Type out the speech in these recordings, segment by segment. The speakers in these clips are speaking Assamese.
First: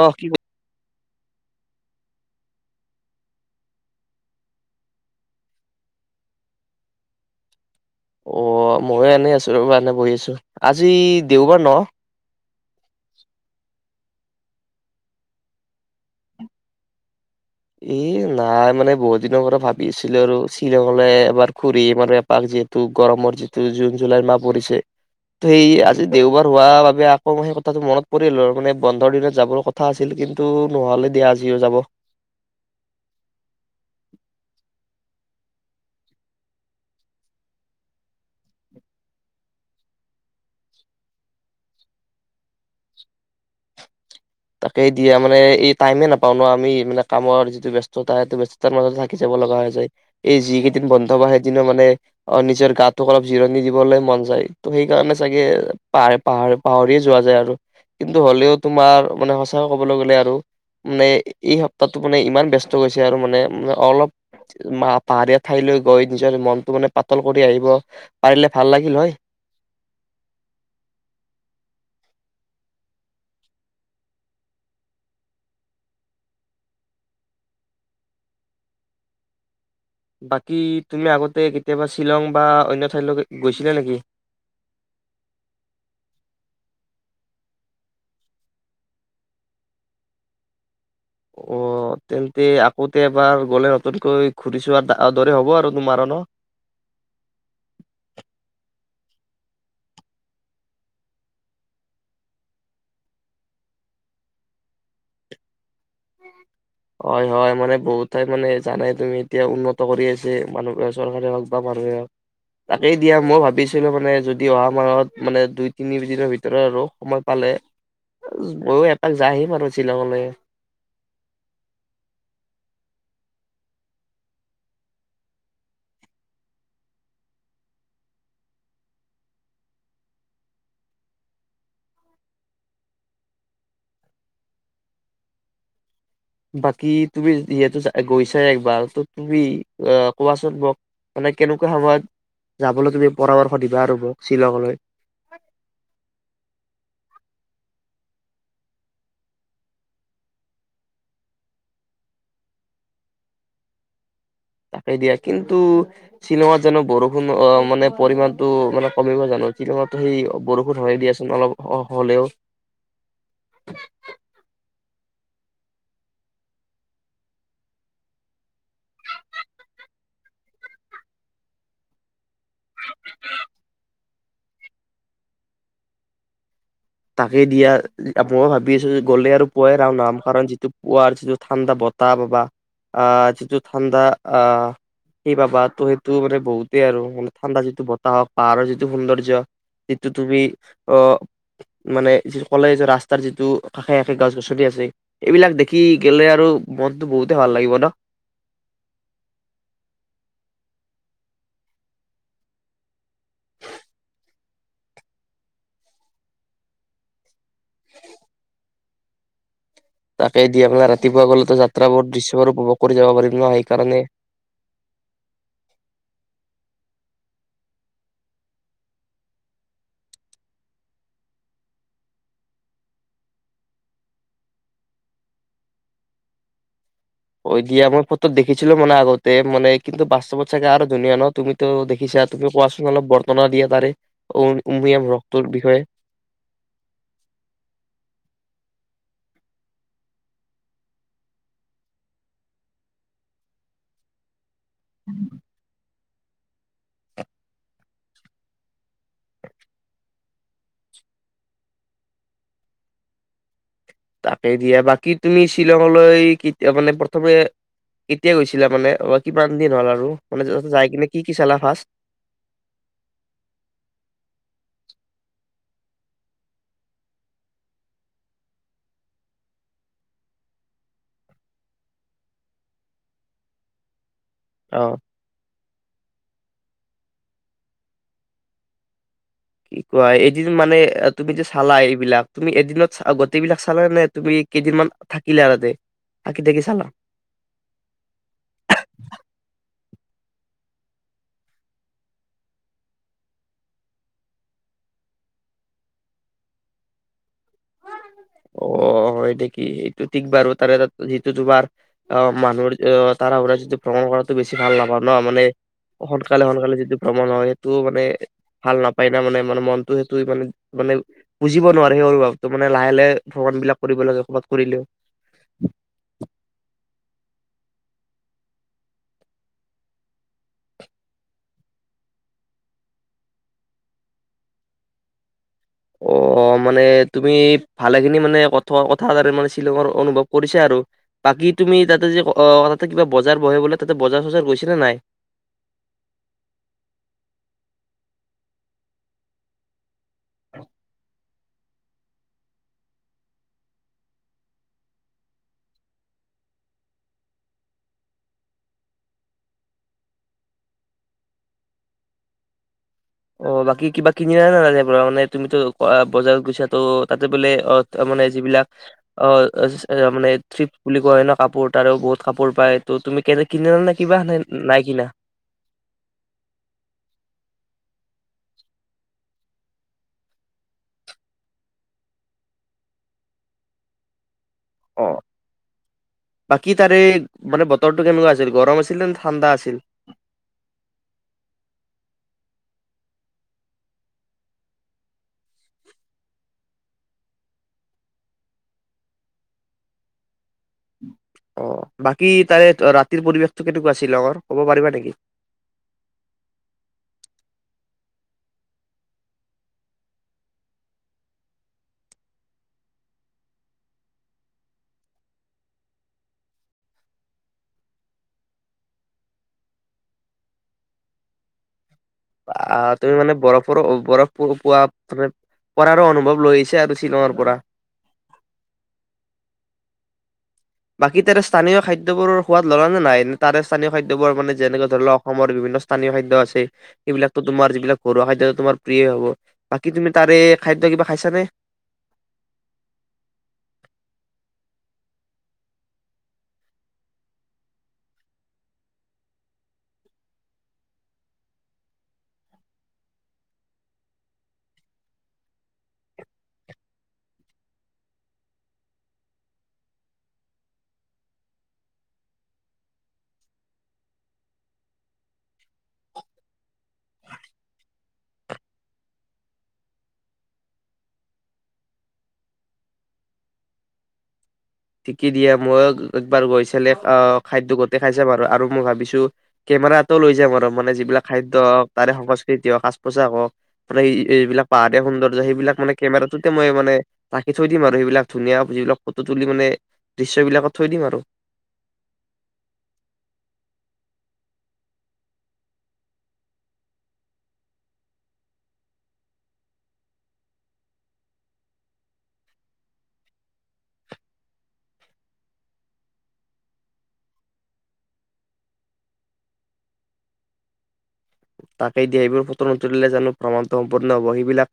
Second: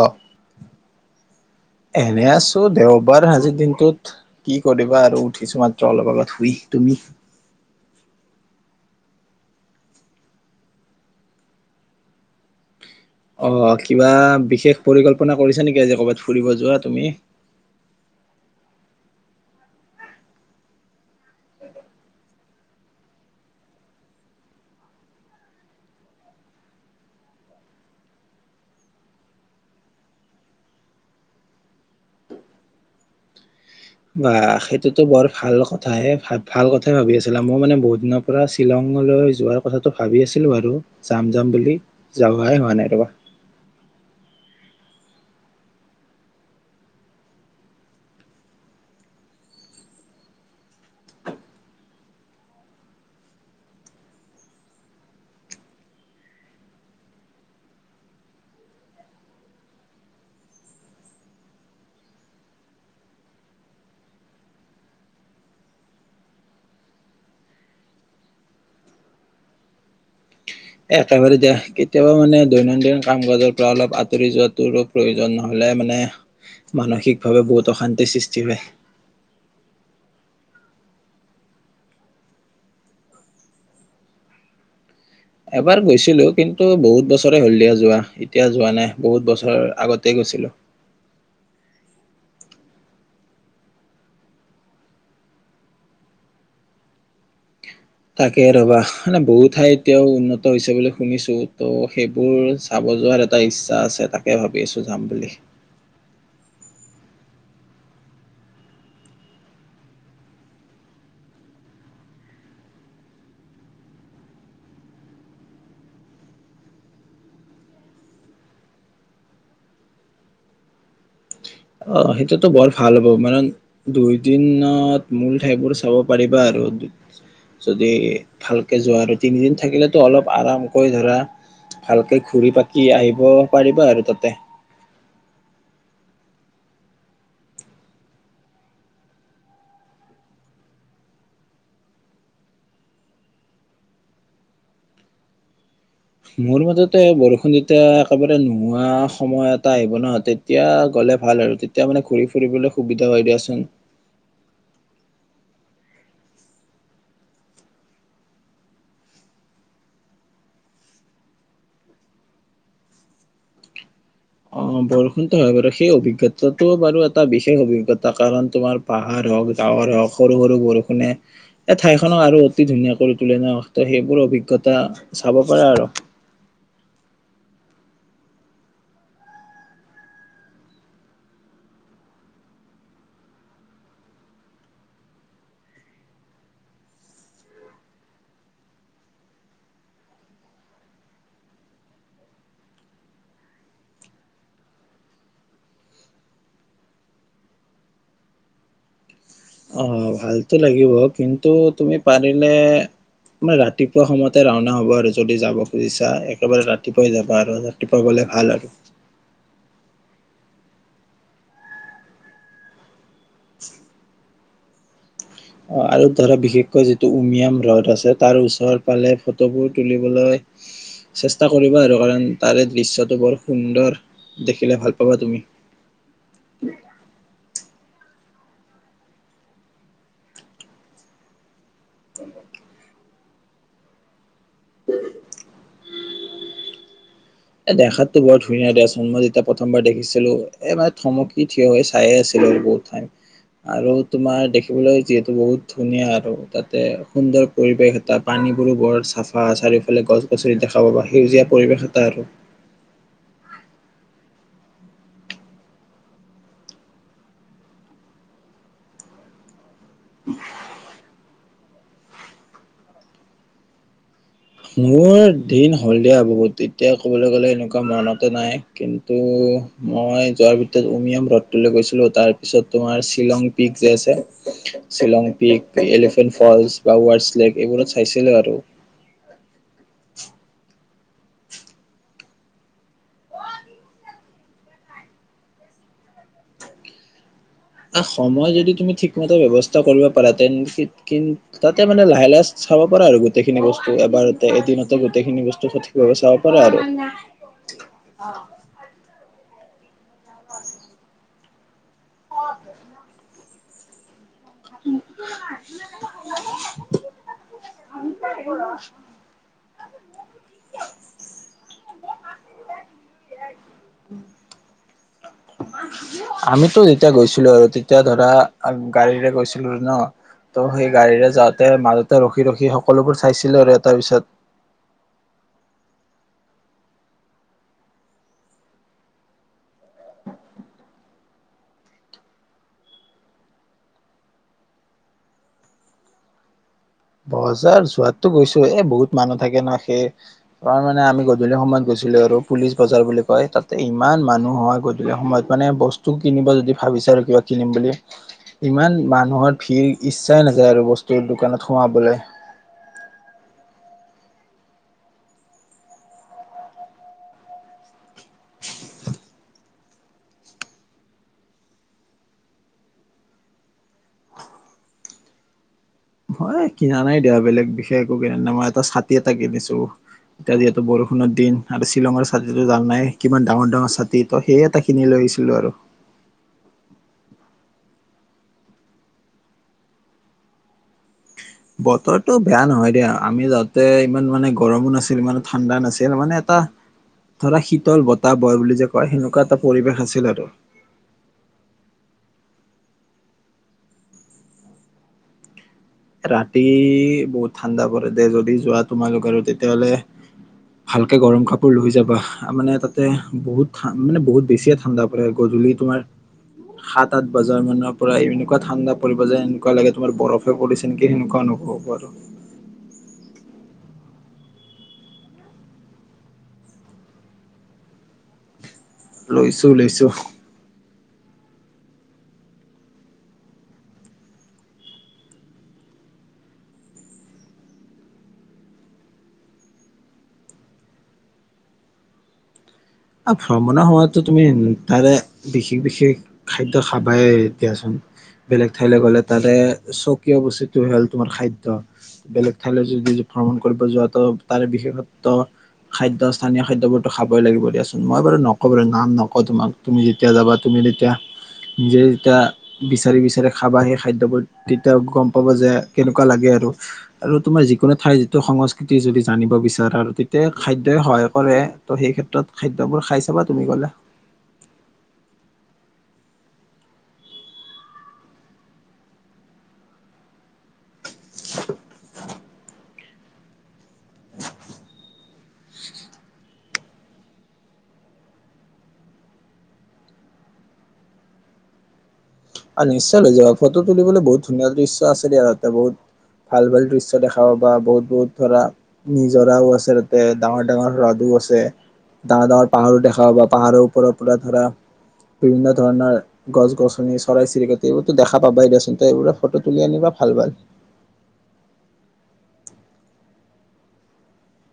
অ' কি এনে আছোঁ। দেওবাৰ আজিৰ দিনটোত কি কৰিবা আৰু? উঠিছোঁ মাত্ৰ, অলপ আগত শুই । তুমি অ' ময়ো এনেই আছোঁ ৰবা, এনে বহি আছোঁ ।আজি দেওবাৰ ন'? অ কিবা বিশেষ পৰিকল্পনা কৰিছা নেকি? আজি ক'বাত ফুৰিব যোৱা তুমি? এ নাই, মানে বহুত দিনৰ পৰা ভাবি আছিলোঁ আৰু শ্বিলঙলৈ এবাৰ খুৰিম আৰু এপাক যিহেতু গৰমৰ যিটো জুন- জুলাইৰ মাহ পৰিছে । তো সেই আজি দেওবাৰ হোৱা বাবে, আকৌ সেই কথাটো মনত পৰিল । আৰু মানে বন্ধৰ দিনত যাবৰ কথা আছিল । কিন্তু নহলে দিয়া, আজিও যাব। বা, সেইটোতো বৰ ভাল কথাহে। ভ- ভাল কথাই ভাবি আছিলা। মই মানে বহুত দিনৰ পৰা শ্বিলঙলৈ যোৱাৰ কথাটো ভাবি আছিলোঁ বাৰু। যাম - যাম বুলি, যাৱাই হোৱা নাই ৰবা। তাকে দিয়া । মানে এই টাইমে নাপাওঁ ন আমি? মানে কামৰ যিটো ব্যস্ততা, সেইটো ব্যস্ততাৰ মাজতে থাকি যাব লগা হৈ যায় । এই যি কেইদিন বন্ধ পাওঁ, সেইদিনো মানে, অ'- নিজৰ গাতোক অলপ জিৰণি দিবলৈ মন যায় । তো সেইকাৰণে চাগে পাৰ- পাৰ- পাহৰিয়ে যোৱা যায় আৰু । কিন্তু হলেও তোমাৰ মানে সঁচাকৈ কবলৈ গ'লে আৰু । মানে এই সপ্তাহটো মানে ইমান ব্যস্ত গৈছে আৰু মানে, অলপ মা- পাহাৰীয়া ঠাইলৈ গৈ নিজৰ মনটো মানে পাতল কৰি আহিব পাৰিলে ভাল লাগিল হয়। একেবাৰে দিয়া । কেতিয়াবা মানে দৈনন্দিন কাম-কাজৰ পৰা অলপ আঁতৰি যোৱাটোৰো প্ৰয়োজন। নহ'লে মানে, মানসিকভাৱে বহুত অশান্তিৰ সৃষ্টি হয়। বাকী তুমি আগতে কেতিয়াবা শ্বিলং বা অন্য ঠাইলৈকে গৈছিলা নেকি? এবাৰ গৈছিলোঁ । কিন্তু বহুত বছৰে হ'ল দিয়া যোৱা । এতিয়া যোৱা নাই । বহুত বছৰ আগতে গৈছিলোঁ । অ' তেন্তে আকৌতে এবাৰ গ'লে, নতুনকৈ ঘুৰি চোৱাৰ দৰে হ'ব আৰু তোমাৰো ন'? তাকে ৰবা । মানে বহু ঠাই এতিয়াও উন্নত হৈছে বুলি শুনিছোঁ । তো সেইবোৰ চাব যোৱাৰ এটা ইচ্ছা আছে । তাকে ভাবি আছোঁ যাম বুলি। হয় - হয় । মানে বহুত ঠাইত মানে জানাই তুমি, এতিয়া উন্নত কৰি আছে । মানুহ- চৰকাৰে হওঁক বা মানুহে হওঁক । তাকেই দিয়া মই ভাবিছিলোঁ মানে, যদি অহা মাহত মানে দুই তিনি দিনৰ ভিতৰত আৰু, সময় পালে, ময়ো এপাক যাই আহিম আৰু শ্বিলঙলে। অ' সেইটোতো বৰ ভাল হ'ব । মান দুই দিনত মূল ঠাইবোৰ চাব পাৰিবা আৰু । যদি ভালকে যোৱা আৰু। তিনিদিন থাকিলেতো অলপ আৰামকৈ ধৰা, ভালকে ঘুৰি পাকি আহিব পাৰিবা আৰু তাতে। বাকী তুমি যিহেতু গৈছায়ে একবাৰ । তো তুমি অ'- কোৱাচোন মোক । মানে কেনেকুৱা সময়ত যাবলৈ তুমি পৰামৰ্শ দিবা আৰু মোক? শ্বিলংলৈ? মোৰ মতেতো এই বৰষুণ যেতিয়া একেবাৰে নোহোৱা সময় এটা আহিব নহয়, তেতিয়া গ'লে ভাল আৰু । তেতিয়া মানে ঘূৰি ফুৰিবলৈ সুবিধা হয় দিয়াচোন। তাকেই দিয়া । কিন্তু শ্বিলঙত জানো বৰষুণ অ'- মানে পৰিমণটো মানে কমিব জানো? শ্বিলঙতো সেই বৰষুণ হয়ে দিয়াচোন, অলপ হ'লেও। অ' বৰষুণতো হয় বাৰু । সেই অভিজ্ঞতাটো বাৰু এটা বিশেষ অভিজ্ঞতা, কাৰণ তোমাৰ পাহাৰ হওঁক, ডাৱৰ হওঁক, সৰু - সৰু বৰষুণে এই ঠাইখনক আৰু অতি ধুনীয়া কৰি তোলে না? তো সেইবোৰ অভিজ্ঞতা চাব পাৰা আৰু। তাকেই দিয়া । মই ভাবি আছোঁ, গ'লে আৰু পুৱাই ৰাওনা হম। কাৰণ যিটো পুৱাৰ যিটো ঠাণ্ডা বতাহ পাবা, অ'- যিটো ঠাণ্ডা, অ'- সেই পাবা, তো সেইটো মানে বহুতেই আৰু, মানে ঠাণ্ডা যিটো বতাহ হওঁক, পাহাৰৰ যিটো সৌন্দৰ্য্য, সিটো তুমি অ'- মানে যিটো ক'লে যে ৰাস্তাৰ যিটো কাষে - কাষে গছগছনি আছে, এইবিলাক দেখি গেলে আৰু মনটো বহুতেই ভাল লাগিব ন'? অ' ভালতো লাগিব । কিন্তু তুমি পাৰিলে মানে ৰাতিপুৱা সময়তে ৰাওনা হবা আৰু, যদি যাব খুজিছা । একেবাৰে ৰাতিপুৱাই যাবা আৰু। ৰাতিপুৱা গ'লে ভাল আৰু। তাকে দিয়া। আপোনাৰ ৰাতিপুৱা গ'লেতো যাত্ৰা বহু- দৃশ্য আৰু বহু যাব পাৰিম ন', সেই কাৰণে। অ' আৰু ধৰা বিশেষকৈ যিটো উমিয়াম হ্ৰদ আছে, তাৰ ওচৰ পালে ফটোবোৰ তুলিবলৈ চেষ্টা কৰিবা আৰু । কাৰণ তাৰে দৃশ্যটো বৰ সুন্দৰ । দেখিলে ভাল পাবা তুমি। হৈ দিয়া । মই ফটোত দেখিছিলোঁ মানে আগতে, মানে । কিন্তু বাস্তৱত চাগে আৰু ধুনীয়া ন'? তুমিতো দেখিছা । তুমি কোৱাচোন অলপ বৰ্তনা দিয়া তাৰে, উ- উমিয়াম হ্ৰকটোৰ বিষয়ে। এ দেখাততো বৰ ধুনীয়া দেচোন । মই যেতিয়া প্ৰথমবাৰ দেখিছিলোঁ, এ মানে থমকি থিয় হৈ চায়ে আছিলোঁ আৰু বহুত টাইম। আৰু তোমাৰ দে কৰিবলৈ যিহেতু বহুত ধুনীয়া আৰু তাতে সুন্দৰ পৰিৱেশ এটা, পানীবোৰো বৰ চাফা, চাৰিওফালে গছগছনি দেখা পাবা, সেউজীয়া পৰিৱেশ এটা আৰু। তাকে দিয়া । বাকী তুমি শ্বিলঙলৈ কেতিয়া- মানে প্ৰথমে কেতিয়া গৈছিলা মানে? অ'- কিমান হ'ল আৰু । কলেজত যাই কিনে কি কি চালা? ফাঁষ্ট মোৰ দিন হ'ল দেবহুত এতিয়া ক'বলৈ গলে এনেকুৱা মনতে নাই কিন্তু মই যোৱাৰ ভিতৰত উমিয়াম ৰদটোলৈ গৈছিলো তাৰ পিছত তোমাৰ শ্বিলং পিক যে আছে? অ শ্বিলং পিক এলিফেণ্ট ফলচ। বাহুছ্লেগ এইবোৰত চাইছিলো আৰু। কি কোৱা এইদিন মানে। তুমি যে চালা এইবিলাক তুমি এদিনত গোটবিলাক চালা নে তুমি কেইদিনমান থাকিলা আৰুতে থাকি থাকি চালা। আহ সময় যদি তুমি ঠিকমতে ব্যাৱস্থা কৰিব পাৰা তেন্তে কিন্ত তাতে মানে লাহে লাহে চাব পাৰা আৰু গোটেইখিনি বস্তু এবাৰতে এদিনতে গোটেইখিনি বস্তু সঠিকভাৱে চাব পাৰা আৰু। অ হয় নেকি? এটো ঠিক বাৰু তাৰে তাত যিটো তোমাৰ অ মানুহৰ তাৰ সুৰা যিটো ভ্ৰমণ কৰা। বেছি ভাল নাপাওঁ ন মানে সোনকালে সোনকালে যিটো ভ্ৰমণ হয় সেইটো মানে ভাল নাপায় না মানে মানে মন। টো সেইটো মানে মানে বুজিব নোৱাৰে সিহৰ বাবে বুজিব নোৱাৰে মানে লাহে লাহে। ভ্ৰমণ বিলাক কৰিব লাগে ক'ৰবাত কৰিলেও আমিতো এতিয়া গৈছিলো আৰু তেয়া। এতিয়া ধৰা গাড়ীৰে গৈছিলো ন ত' সেই গাড়ীৰে যাওঁতে মাজতে ৰখি ৰখি সকলোবোৰ চাইছিলো আৰু এ তাৰ পিছত। আহ মানে তুমি ভালেখিনি মানে কথা কথা তাৰে মানে শ্বিলঙৰ অনুভৱ কৰিছা আৰু বাকী তুমি তাতে যে তাতে কিবা বজাৰ বহে বোলে তাতে বজাৰ চজাৰ গৈছে নাই? বজাৰ যোৱাতো গৈছো এ বহুত মানুহ থাকে ন সেই। তাৰ মানে আমি গোটে। গধূলি সময়ত গৈছিলো আৰু পুলিচ বজাৰ বুলি কয় তাতে ইমান মানুহ হয় গধূলি সময়ত মানে বস্তু কিনিব যদি ভাবিছে আৰু কিবা কিনিম বুলি ইমান মানুহৰ ভিৰ ইচ্ছাই নাযায় আৰু বস্তুৰ দোকানত। সোমাবলৈ? অ বাকী কিবা কিনি আনা নে নানা ত পৰা মানে তুমিতো বজাৰত গৈছা তো তাতে বোলে মানে যিবিলাক অ মানে থিপ বুলি কোৱা হয় ন কাপোৰ তাৰো বহুত কাপোৰ পায় ত তুমি কেনে কিনি নে কিবা নাই কিনা? হয় কিনা নাই দিয়া বেলেগ বিশেষ একো কিনে মই এটা ছাতি এটা কিনিছো এতিয়া যিহেতু বৰষুণৰ দিন আৰু শ্বিলঙৰ ছাতিতো জান নাই কিমান ডাঙৰ ডাঙৰ ছাতিত। তো সেই এটা অ খিনি লৈ আহিছিলো আৰু। বাকী তাৰে মানে বতৰটো কেনেকুৱা আছিল গৰম আছিল নে ঠাণ্ডা আছিল? বতৰটো বেয়া নহয় দিয়া আমি যাওঁতে ইমান মানে গৰমো নাছিল ইমানে ঠাণ্ডা নাছিল মানে এটা ধৰা শীতল বতাহ বয়ে বুলি যে কয় সেনেকুৱা এটা পৰিৱেশ আছিল আৰু। অ বাকী তাৰে ৰাতিৰ পৰিৱেশতটো কেনেকুৱা আছিল শ্বিলঙৰ ক'ব পাৰিবা নেকি? ৰাতি বহুত ঠাণ্ডা পৰে দে যদি যোৱা তোমালোক আৰু তেতিয়াাহলে ভালকে গৰম কাপোৰ লৈ যাবা মানে তাতে বহুত মানে বহুত বেছিয়ে ঠাণ্ডা পৰে গধূলি তোমাৰ সাত আঠ বজাৰ মানৰ পৰা এনেকুৱা ঠাণ্ডা পৰিব যে এনেকুৱা লাগে তোমাৰ বৰফে পৰিছে? হেনেকুৱা অনুভৱ কৰ। আহ তুমি মানে বৰফৰো বৰফ পোৱা মানে পৰাৰো অনুভৱ লৈ আহছে আৰু শ্বিলঙৰ পৰা। লৈছো লৈছো? বাকী তাৰে স্থানীয় খাদ্যবোৰ সোৱাদ ল'লা নে নাই তাৰে স্থানীয় খাদ্যবোৰ মানে যেনেকে ধৰি ল অসমৰ বিভিন্ন স্থানীয় খাদ্য আছে সেইবিলাকো তোমাৰ যিবিলাক ঘৰুৱা খাদ্য তোমাৰ প্ৰিয়ে হব বাকী তুমি তাৰে খাদ্য কিবা খাইছানে? ভ্ৰমণৰ সময়তো তুমি তাৰে বিশেষ বিশেষ খাদ্য খাবাই দিয়াচোন, বেলেগ ঠাইলৈ গলে তাৰে স্বকীয় বস্তুটো হল তোমাৰ খাদ্য। বেলেগ ঠাইলৈ যদি ভ্ৰমণ কৰিব যোৱাতো তাৰে বিশেষত্ব খাদ্য স্থানীয় খাদ্য বোৰতো খাবই লাগিব দিয়াচোন। মই বাৰু নকওঁ বাৰু নাম নকওঁ, তোমাক তুমি যেতিয়া যাবা তুমি তেতিয়া নিজে যেতিয়া বিচাৰি বিচাৰি খাবা। সেই খাদ্যবোৰ তেতিয়া গম পাব যে। কেনেকুৱা লাগে আৰু আৰু তোমাৰ যিকোনো ঠাই। সংস্কৃতি যদি জানিব বিচাৰে আৰু তেতিয়া খাদ্যই সহায় কৰে ত' সেই ক্ষেত্ৰত খাদ্যবোৰ খাই চাবা তুমি গ'লে। ঠিকে দিয়ে মই একবাৰ গৈ চালে আহ খাদ্য গোতে খাই চাম আৰু, আৰু মই ভাবিছো কেমেৰাতো লৈ যাম আৰু মানে যিবিলাক খাদ্য তাৰে সংকজ তেতিয়াও সাজ-পোছাক হও, মানে এইবিলাক পাহাৰীয়া সৌন্দৰ্য সেইবিলাক মানে কেমেৰাটোতে মই মানে ৰাখি থৈ দিম আৰু সেইবিলাক ধুনীয়া যিবিলাক ফটো তুলি মানে দৃশ্য বিলাকত থৈ দিম আৰু অ নিশ্চয় লৈ যাব ফটো তুলিবলৈ বহুত ধুনীয়া দৃশ্য আছে দিয়া তাতে বহুত ভাল ভাল দৃশ্য দেখা পাবা, বহুত বহুত ধৰা নিজৰাও আছে তাতে, ডাঙৰ ডাঙৰ হ্ৰদো আছে, ডাঙৰ ডাঙৰ পাহাৰো দেখা পাবা, পাহাৰৰ ওপৰৰ পৰা ধৰা বিভিন্ন ধৰণৰ গছ গছনি চৰাই চিৰিকটিও, এইটো দেখা পাবাই দিয়াচোন দিয়া এইবোৰত ফটো তুলি আনিবা ভাল ভাল। তাকে দিয়ে এইবোৰ ফটো নুতুলিলে জানো ভ্ৰমণটো সম্পূৰ্ন হব, সিবিলাক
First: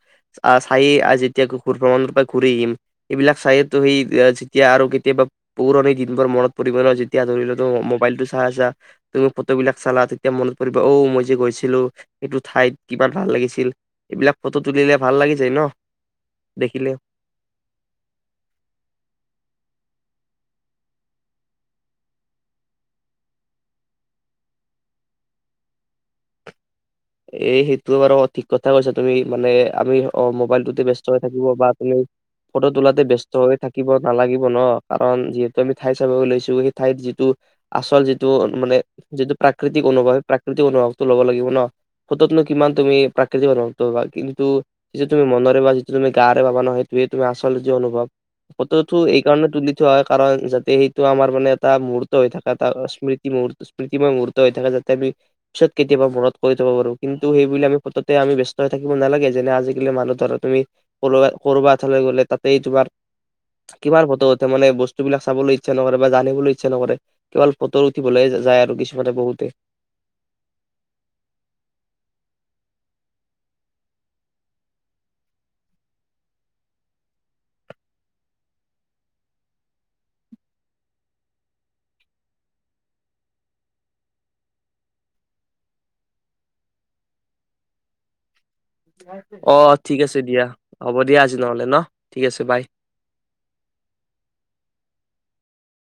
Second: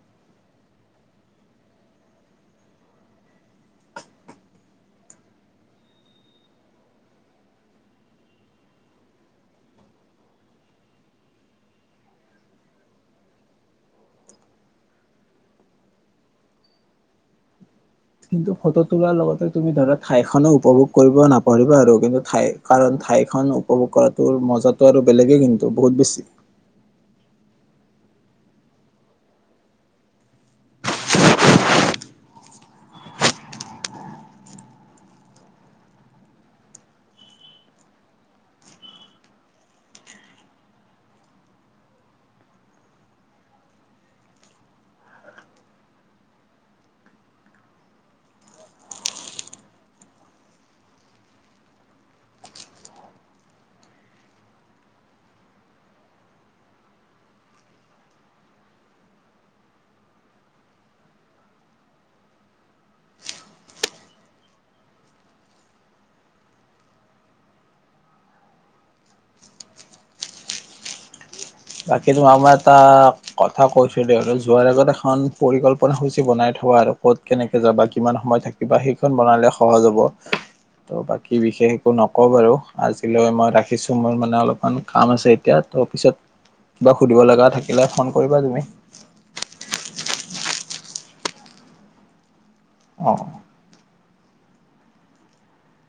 চায়েই যেতিয়া ঘুৰ ভ্ৰমণৰ পৰা ঘূৰি আহিম, এইবিলাক চায়েতো সেই যেতিয়া আৰু কেতিয়াবা পুৰণি দিনবোৰ মনত পৰিব ন যেতিয়া ধৰি ল মোবাইলতটো চায় তুমি ফটোবলাক চালা তেতিয়া মনত পৰিব ঔ' মই যে গৈছো সেইটো ঠাইত কিমান ভাল লাগিছিল। এইবিলাক ফটো তুলিলে ভাল লাগি যায় ন, দেখিলে কিন্তু ফটো তোলাৰ লগতে তুমি ধৰা ঠাইখনো উপভোগ কৰিব নাপৰিবা আৰু কিন্তু ঠাই কাৰণ ঠাইখন উপভোগ কৰাটো মজাটো আৰু বেলেগেই কিন্তু বহুত বেছি এ সেইটো বাৰু ঠিক কথা কৈছা তুমি মানে আমি অ মোবাইলটোতে ব্যস্ত হৈ থাকিব বা তুমি ফটো তোলাতে ব্স্ত হৈ থাকিব নালাগিব ন, কাৰণ যিহেতু আমি ঠাই চাব লৈছো সেই ঠাইত যিটো আচল যিটো মানে যিটো প্ৰাকৃতিক অনুভৱ সেই প্ৰাকৃতিক অনুভৱটো ল'ব লাগিব ন। ফটোতনো কিমান তুমি প্ৰাকৃতিক অনুভবটো পাবা কিন্তু যিটো তুমি মনেৰে বা যিটো তুমি গাৰে পাবা ন সেইটোৱে তুমি আচল যে অনুভৱ, ফটোটো এই কাৰণে তুলি থোৱা হয় কাৰণ যাতে সেইটো আমাৰ মানে এটা মুহূৰ্ত হৈ থাকা এটা স্মৃতি-স্মৃতিময় মুহূৰ্ত হৈ থাকে যাতে আমি পিছত কেতিয়াবা মনত কৰি থব পাৰো। কিন্তু সেইবোলি আমি ফটোতে আমি ব্যস্ত হৈ থাকিব নালাগে, যেনে আজিকালি মানুহ ধৰা তুমি কৰ-কৰবা এঠাইলৈ গ'লে তাতেই তোমাৰ কিমান ফটো উঠে মানে বস্তুবিলাক চাবলৈ ইচ্ছা নকৰে বা জানিবলৈ ইচ্ছা নকৰে কেৱল ফটো উঠিবলৈ যায় আৰু কিছুমানে বহুতে। বাকী তোমাক মই এটা কথা কৈছিলো আৰু যোৱাৰ আগত এখন পৰিকল্পনা সূচী বনাই থবা আৰু ক'ত কেনেকে যাবা কিমান সময় থাকিবা সেইখন বনালে সহজ হ'ব তহ বাকী বিশেষ একো নকও বাৰু, আজিলৈ মই ৰাখিছো মোৰ মানে অলপমান কাম আছে এতিয়া তহ পিছত কিবা সুধিব লগা থাকিলে ফোন কৰিবা তুমি। অ ঠিক আছে দিয়া, হ'ব দিয়া আজি নহলে ন ঠিক আছে বাই। অঁ।